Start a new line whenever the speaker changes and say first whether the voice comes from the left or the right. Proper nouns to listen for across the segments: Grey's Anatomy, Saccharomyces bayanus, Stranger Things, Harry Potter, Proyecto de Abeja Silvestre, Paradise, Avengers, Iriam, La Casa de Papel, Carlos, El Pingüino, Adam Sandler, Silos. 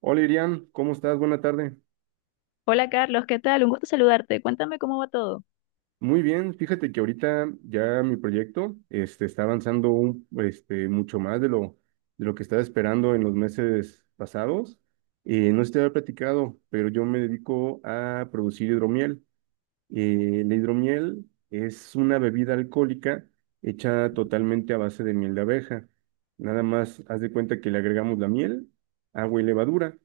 right: Hola Iriam, ¿cómo estás? Buena tarde.
left: Hola Carlos, ¿qué tal? Un gusto saludarte. Cuéntame cómo va todo.
right: Muy bien, fíjate que ahorita ya mi proyecto está avanzando mucho más de lo que estaba esperando en los meses pasados. No sé si te había platicado, pero yo me dedico a producir hidromiel. La hidromiel es una bebida alcohólica hecha totalmente a base de miel de abeja. Nada más haz de cuenta que le agregamos la miel, agua y levadura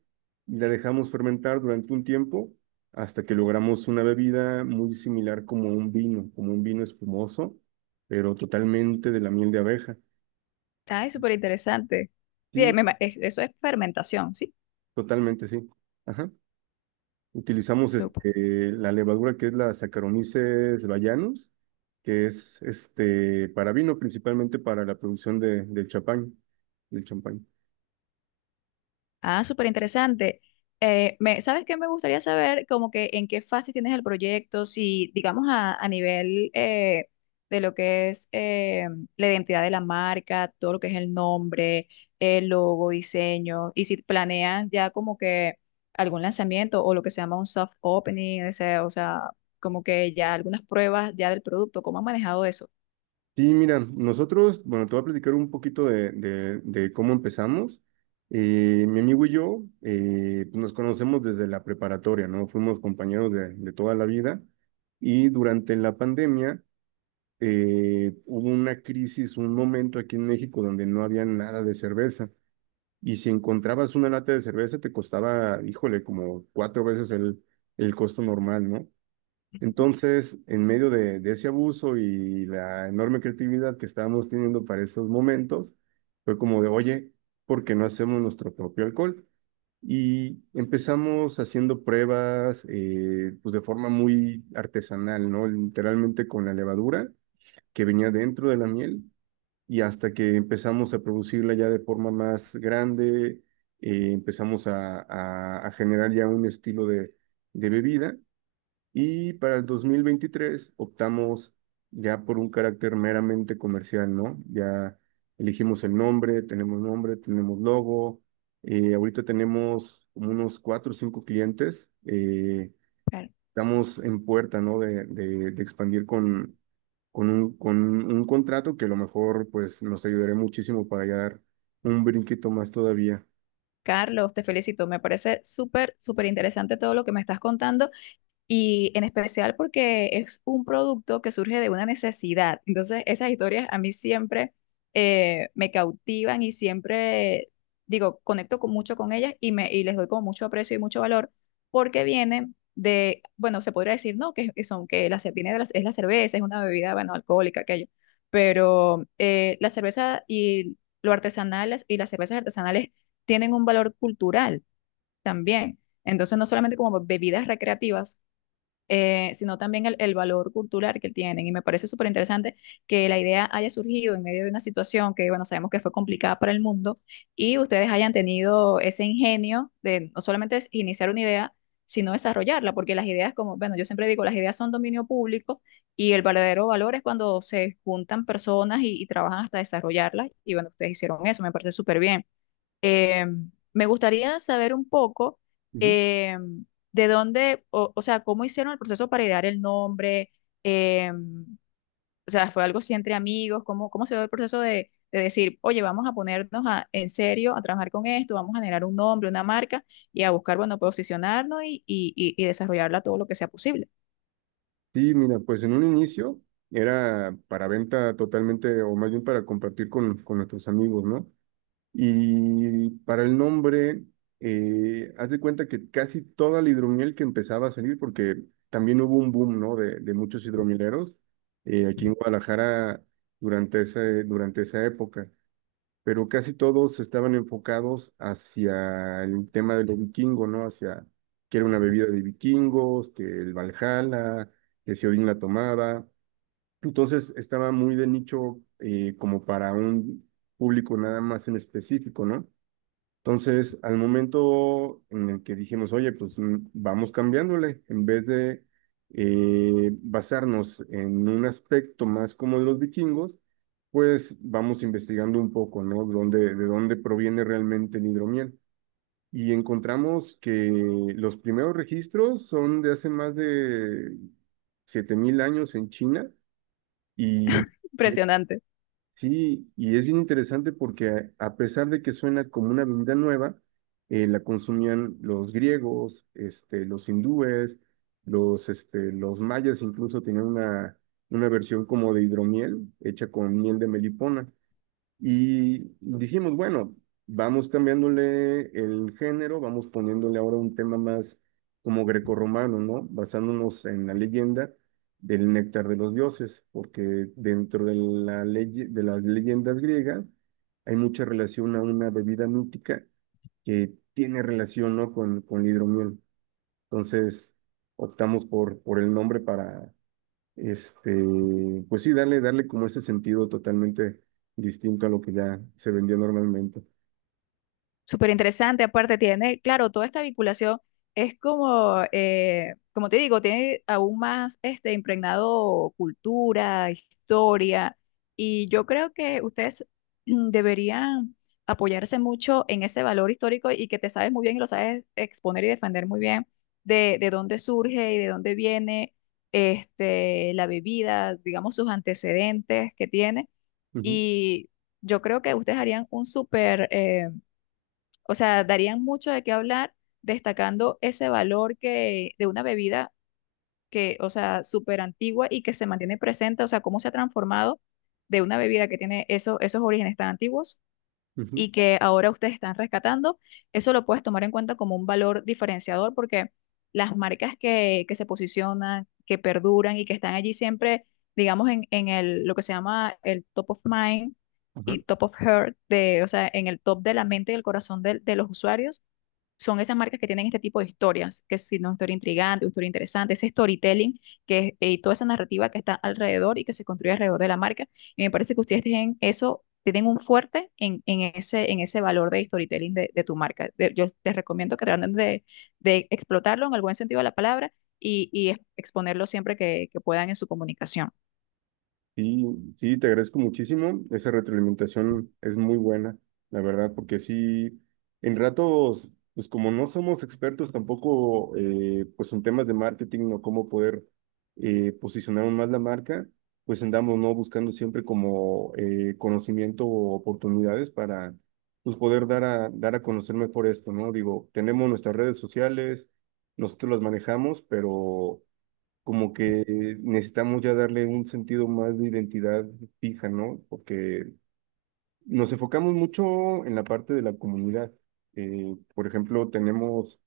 right: y la dejamos fermentar durante un tiempo hasta que logramos una bebida muy similar como un vino espumoso, pero totalmente de la miel de abeja.
left: Ay, súper interesante. Sí,
right: Sí,
left: eso es fermentación, ¿sí?
right: totalmente sí. Ajá. Utilizamos la levadura que es la Saccharomyces bayanus, que es para vino, principalmente para la producción del champán.
left: Ah, súper interesante. ¿Sabes qué? Me gustaría saber como que en qué fase tienes el proyecto, si digamos a nivel de lo que es la identidad de la marca, todo lo que es el nombre, el logo, diseño, y si planean ya como que algún lanzamiento o lo que se llama un soft opening, ese, o sea, como que ya algunas pruebas ya del producto, ¿cómo han manejado eso?
right: Sí, mira, nosotros, bueno, te voy a platicar un poquito de cómo empezamos. Mi amigo y yo nos conocemos desde la preparatoria, ¿no? Fuimos compañeros de toda la vida y durante la pandemia hubo una crisis, un momento aquí en México donde no había nada de cerveza. Y si encontrabas una lata de cerveza, te costaba, híjole, como cuatro veces el costo normal, ¿no? Entonces, en medio de ese abuso y la enorme creatividad que estábamos teniendo para esos momentos, fue como de, oye, ¿por qué no hacemos nuestro propio alcohol? Y empezamos haciendo pruebas, pues de forma muy artesanal, ¿no? Literalmente con la levadura que venía dentro de la miel y hasta que empezamos a producirla ya de forma más grande, empezamos a generar ya un estilo de bebida, y para el 2023 optamos ya por un carácter meramente comercial, ¿no? Ya elegimos el nombre, tenemos logo, ahorita tenemos como unos cuatro o cinco clientes. eh,
left: Claro.
right: estamos en puerta, ¿no? De expandir con un contrato que a lo mejor pues nos ayudará muchísimo para ya dar un brinquito más todavía.
left: Carlos, te felicito, me parece súper, súper interesante todo lo que me estás contando. Y en especial porque es un producto que surge de una necesidad. Entonces, esas historias a mí siempre me cautivan y siempre, digo, conecto con, mucho con ellas y, me, y les doy como mucho aprecio y mucho valor porque vienen de, bueno, se podría decir, no, que son, que la, ce- viene de la, es la cerveza, es una bebida, bueno, alcohólica, aquello, pero la cerveza y lo artesanal y las cervezas artesanales tienen un valor cultural también. Entonces, no solamente como bebidas recreativas, sino también el valor cultural que tienen. Y me parece súper interesante que la idea haya surgido en medio de una situación que, bueno, sabemos que fue complicada para el mundo y ustedes hayan tenido ese ingenio de no solamente es iniciar una idea, sino desarrollarla, porque las ideas, como, bueno, yo siempre digo, las ideas son dominio público y el verdadero valor es cuando se juntan personas y trabajan hasta desarrollarlas. Y bueno, ustedes hicieron eso, me parece súper bien. Eh, Me gustaría saber un poco
right: Ujú.
left: eh, de dónde, o sea, cómo hicieron el proceso para idear el nombre, eh, o sea, fue algo así entre amigos, cómo, cómo se dio el proceso de decir, oye, vamos a ponernos a- en serio a trabajar con esto, vamos a generar un nombre, una marca y a buscar, bueno, posicionarnos y, y desarrollarla todo lo que sea posible.
right: Sí, mira, pues en un inicio era para venta totalmente, o más bien para compartir con nuestros amigos, ¿no? Y para el nombre, haz de cuenta que casi toda la hidromiel que empezaba a salir, porque también hubo un boom, ¿no? De muchos hidromieleros aquí en Guadalajara durante esa época. Pero casi todos estaban enfocados hacia el tema de lo vikingo, ¿no? Hacia que era una bebida de vikingos, que el Valhalla, que si Odín la tomaba. Entonces estaba muy de nicho como para un público nada más en específico, ¿no? Entonces, al momento en el que dijimos, oye, pues vamos cambiándole, en vez de basarnos en un aspecto más como los vikingos, pues vamos investigando un poco, ¿no? De dónde proviene realmente el hidromiel. Y encontramos que los primeros registros son de hace más de 7000 años en China y Mm.
left: Impresionante.
right: Sí, y es bien interesante porque a pesar de que suena como una bebida nueva, la consumían los griegos, los hindúes, los mayas incluso tenían una versión como de hidromiel hecha con miel de melipona. Y dijimos, bueno, vamos cambiándole el género, vamos poniéndole ahora un tema más como grecorromano, ¿no? Basándonos en la leyenda del néctar de los dioses, porque dentro de las leyendas griegas hay mucha relación a una bebida mítica que tiene relación, ¿no? con la hidromiel. Entonces, optamos por el nombre para este, pues sí, darle como ese sentido totalmente distinto a lo que ya se vendía normalmente.
left: Súper interesante, aparte tiene, claro, toda esta vinculación es como, como te digo, tiene aún más este impregnado cultura, historia, y yo creo que ustedes mm, deberían apoyarse mucho en ese valor histórico y que te sabes muy bien y lo sabes exponer y defender muy bien de dónde surge y de dónde viene este, la bebida, digamos, sus antecedentes que tiene,
right: Ujú,
left: y yo creo que ustedes harían un súper… o sea, darían mucho de qué hablar, destacando ese valor que, de una bebida que, o sea, súper antigua y que se mantiene presente, o sea, cómo se ha transformado de una bebida que tiene eso- esos orígenes tan antiguos
right: ujú,
left: y que ahora ustedes están rescatando. Eso lo puedes tomar en cuenta como un valor diferenciador porque las marcas que se posicionan, que perduran y que están allí siempre, digamos, en el, lo que se llama el top of mind
right: ajá.
left: y top of heart, de, o sea, en el top de la mente y el corazón del- de los usuarios son esas marcas que tienen este tipo de historias, que si no, historia intrigante, historia interesante, ese storytelling que, y toda esa narrativa que está alrededor y que se construye alrededor de la marca. Y me parece que ustedes tienen eso, tienen un fuerte en ese valor de storytelling de tu marca. De- yo les recomiendo que traten de explotarlo en el buen sentido de la palabra y ex- exponerlo siempre que puedan en su comunicación.
right: Sí, sí, te agradezco muchísimo. Esa retroalimentación es muy buena, la verdad, porque sí, en ratos, pues como no somos expertos tampoco, pues en temas de marketing o cómo poder posicionar aún más la marca, pues andamos, ¿no? Buscando siempre como conocimiento o oportunidades para, pues poder dar a conocer mejor esto, ¿no? Digo, tenemos nuestras redes sociales, nosotros las manejamos, pero como que necesitamos ya darle un sentido más de identidad fija, ¿no? Porque nos enfocamos mucho en la parte de la comunidad. Por ejemplo, tenemos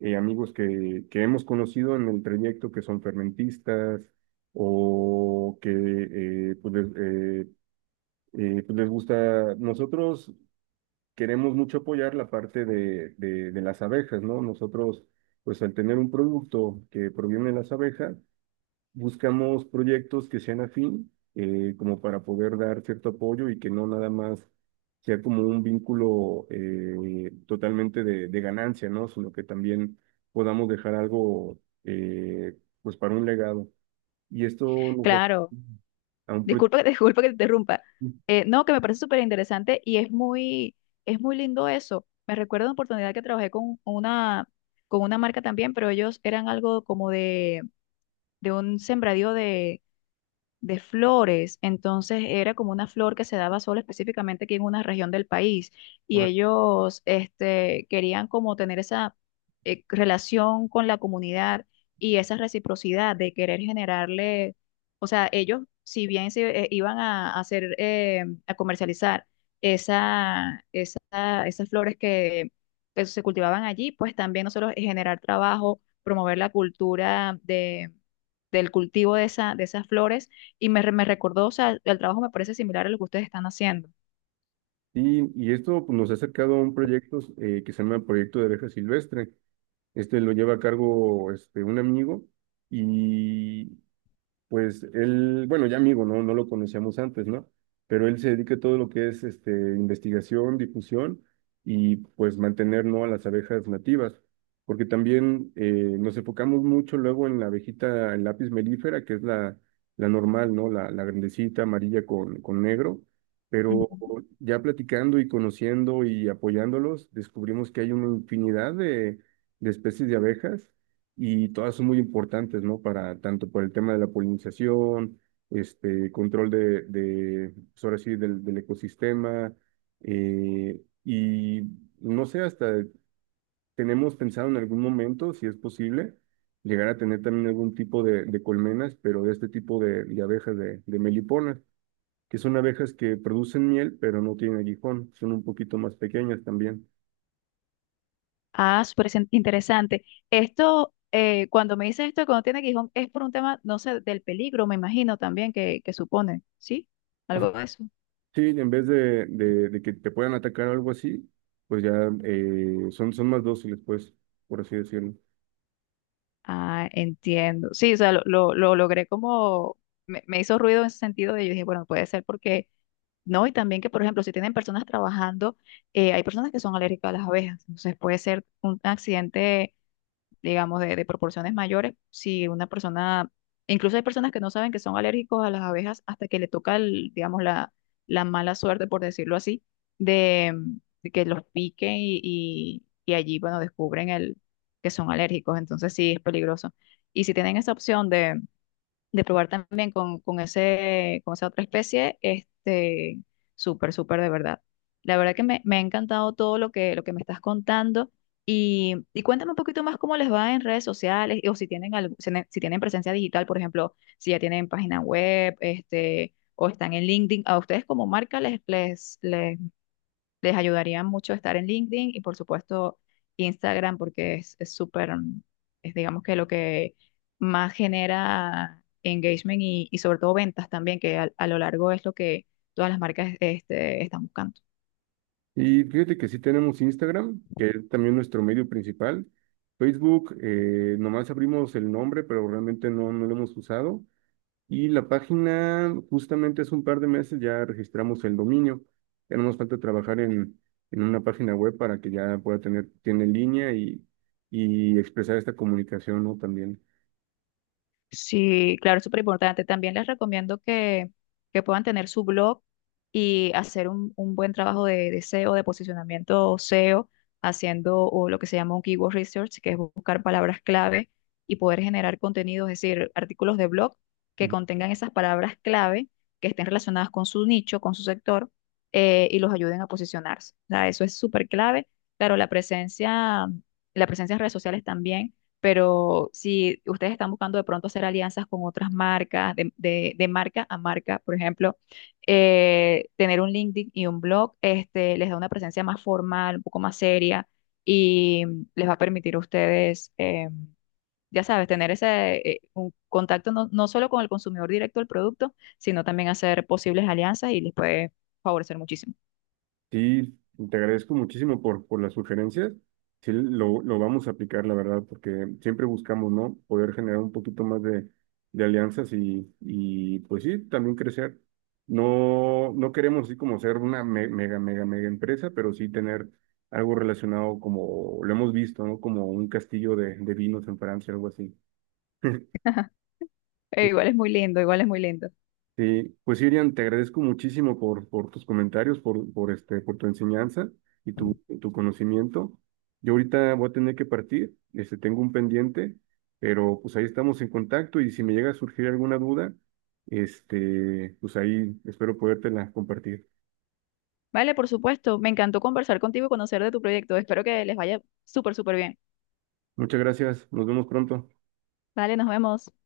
right: amigos que hemos conocido en el trayecto que son fermentistas o que pues, pues les gusta. Nosotros queremos mucho apoyar la parte de las abejas, ¿no? Nosotros, pues al tener un producto que proviene de las abejas, buscamos proyectos que sean afín, como para poder dar cierto apoyo y que no nada más sea como un vínculo totalmente de ganancia, ¿no? Sino que también podamos dejar algo, pues, para un legado. Y esto nos ha-
left: Claro.
right: a un pro-
left: Disculpa que te, disculpa que te interrumpa. No, que me parece súper interesante y es muy lindo eso. Me recuerdo una oportunidad que trabajé con una marca también, pero ellos eran algo como de un sembradío de flores, entonces era como una flor que se daba solo específicamente aquí en una región del país y
right: Ahora,
left: ellos este, querían como tener esa relación con la comunidad y esa reciprocidad de querer generarle, o sea, ellos si bien se iban a hacer, a comercializar esa, esa- esas flores que se cultivaban allí, pues también nosotros generar trabajo, promover la cultura de, del cultivo de esa, de esas flores y me, re- me recordó, o sea, el trabajo me parece similar a lo que ustedes están haciendo.
right: y esto pues, nos ha acercado a un proyecto que se llama Proyecto de Abeja Silvestre. Este lo lleva a cargo un amigo y pues él, bueno, ya amigo, ¿no? No lo conocíamos antes, ¿no? Pero él se dedica a todo lo que es investigación, difusión y pues mantener, ¿no? A las abejas nativas, porque también nos enfocamos mucho luego en la abejita, el lápiz melífera, que es la normal, ¿no? La grandecita amarilla con negro, pero
left: Ujú.
right: ya platicando y conociendo y apoyándolos, descubrimos que hay una infinidad de especies de abejas y todas son muy importantes, ¿no? Para tanto por el tema de la polinización, control de pues ahora sí, del ecosistema, y no sé, hasta tenemos pensado en algún momento, si es posible, llegar a tener también algún tipo de colmenas, pero de este tipo de abejas de meliponas, que son abejas que producen miel, pero no tienen aguijón, son un poquito más pequeñas también.
left: Ah, súper sen- interesante. Esto, cuando me dices esto, cuando tiene Gijón, es por un tema, no sé, del peligro, me imagino también que supone, ¿sí? Algo de eso.
right: Sí, en vez de que te puedan atacar o algo así, pues ya son más dóciles, pues, por así decirlo.
left: Ah, entiendo. Sí, o sea, lo logré como, me hizo ruido en ese sentido de yo dije, bueno, puede ser porque, no, y también que, por ejemplo, si tienen personas trabajando, hay personas que son alérgicas a las abejas, entonces puede ser un accidente digamos, de proporciones mayores. Si una persona, incluso hay personas que no saben que son alérgicos a las abejas hasta que le toca, el, digamos, la mala suerte, por decirlo así, de, de que los piquen y allí, bueno, descubren el, que son alérgicos. Entonces sí, es peligroso. Y si tienen esa opción de probar también con ese, con esa otra especie, este, súper, súper de verdad. La verdad que me ha encantado todo lo que me estás contando y cuéntame un poquito más cómo les va en redes sociales o si tienen, algo- si tienen si tienen presencia digital, por ejemplo, si ya tienen página web, este, o están en LinkedIn, a ustedes como marca les, les, les ayudaría mucho estar en LinkedIn y por supuesto Instagram porque es súper, mm, es digamos que lo que más genera engagement y sobre todo ventas también, que al- a, lo largo es lo que todas las marcas este, están buscando.
right: Y fíjate que sí tenemos Instagram, que es también nuestro medio principal. Facebook, nomás abrimos el nombre, pero realmente no, no lo hemos usado. Y la página, justamente hace un par de meses ya registramos el dominio. Ya no nos falta trabajar en una página web para que ya pueda tener, tiene línea y expresar esta comunicación, ¿no? También.
left: Sí, claro, es súper importante. También les recomiendo que puedan tener su blog y hacer un buen trabajo de SEO, de posicionamiento SEO, haciendo o lo que se llama un keyword research, que es buscar palabras clave y poder generar contenidos, es decir, artículos de blog que contengan esas palabras clave que estén relacionadas con su nicho, con su sector, y los ayuden a posicionarse. O sea, eso es súper clave. Claro, la presencia en redes sociales también pero si ustedes están buscando de pronto hacer alianzas con otras marcas, de marca a marca, por ejemplo, tener un LinkedIn y un blog, este, les da una presencia más formal, un poco más seria y les va a permitir a ustedes, ya sabes, tener ese un contacto no, no solo con el consumidor directo del producto, sino también hacer posibles alianzas y les puede favorecer muchísimo.
right: Sí, te agradezco muchísimo por las sugerencias. Sí, lo vamos a aplicar, la verdad, porque siempre buscamos, ¿no? Poder generar un poquito más de alianzas y, pues sí, también crecer. No, no queremos así como ser una mega, mega, mega empresa, pero sí tener algo relacionado como lo hemos visto, ¿no? Como un castillo de vinos en Francia, algo así.
left: Igual es muy lindo, igual es muy lindo.
right: Sí, pues sí, Irian, te agradezco muchísimo por tus comentarios, por tu enseñanza y tu conocimiento. Yo ahorita voy a tener que partir, tengo un pendiente, pero pues ahí estamos en contacto y si me llega a surgir alguna duda, pues ahí espero podértela compartir.
left: Vale, por supuesto, me encantó conversar contigo y conocer de tu proyecto. Espero que les vaya súper, súper bien.
right: Muchas gracias, nos vemos pronto.
left: Vale, nos vemos.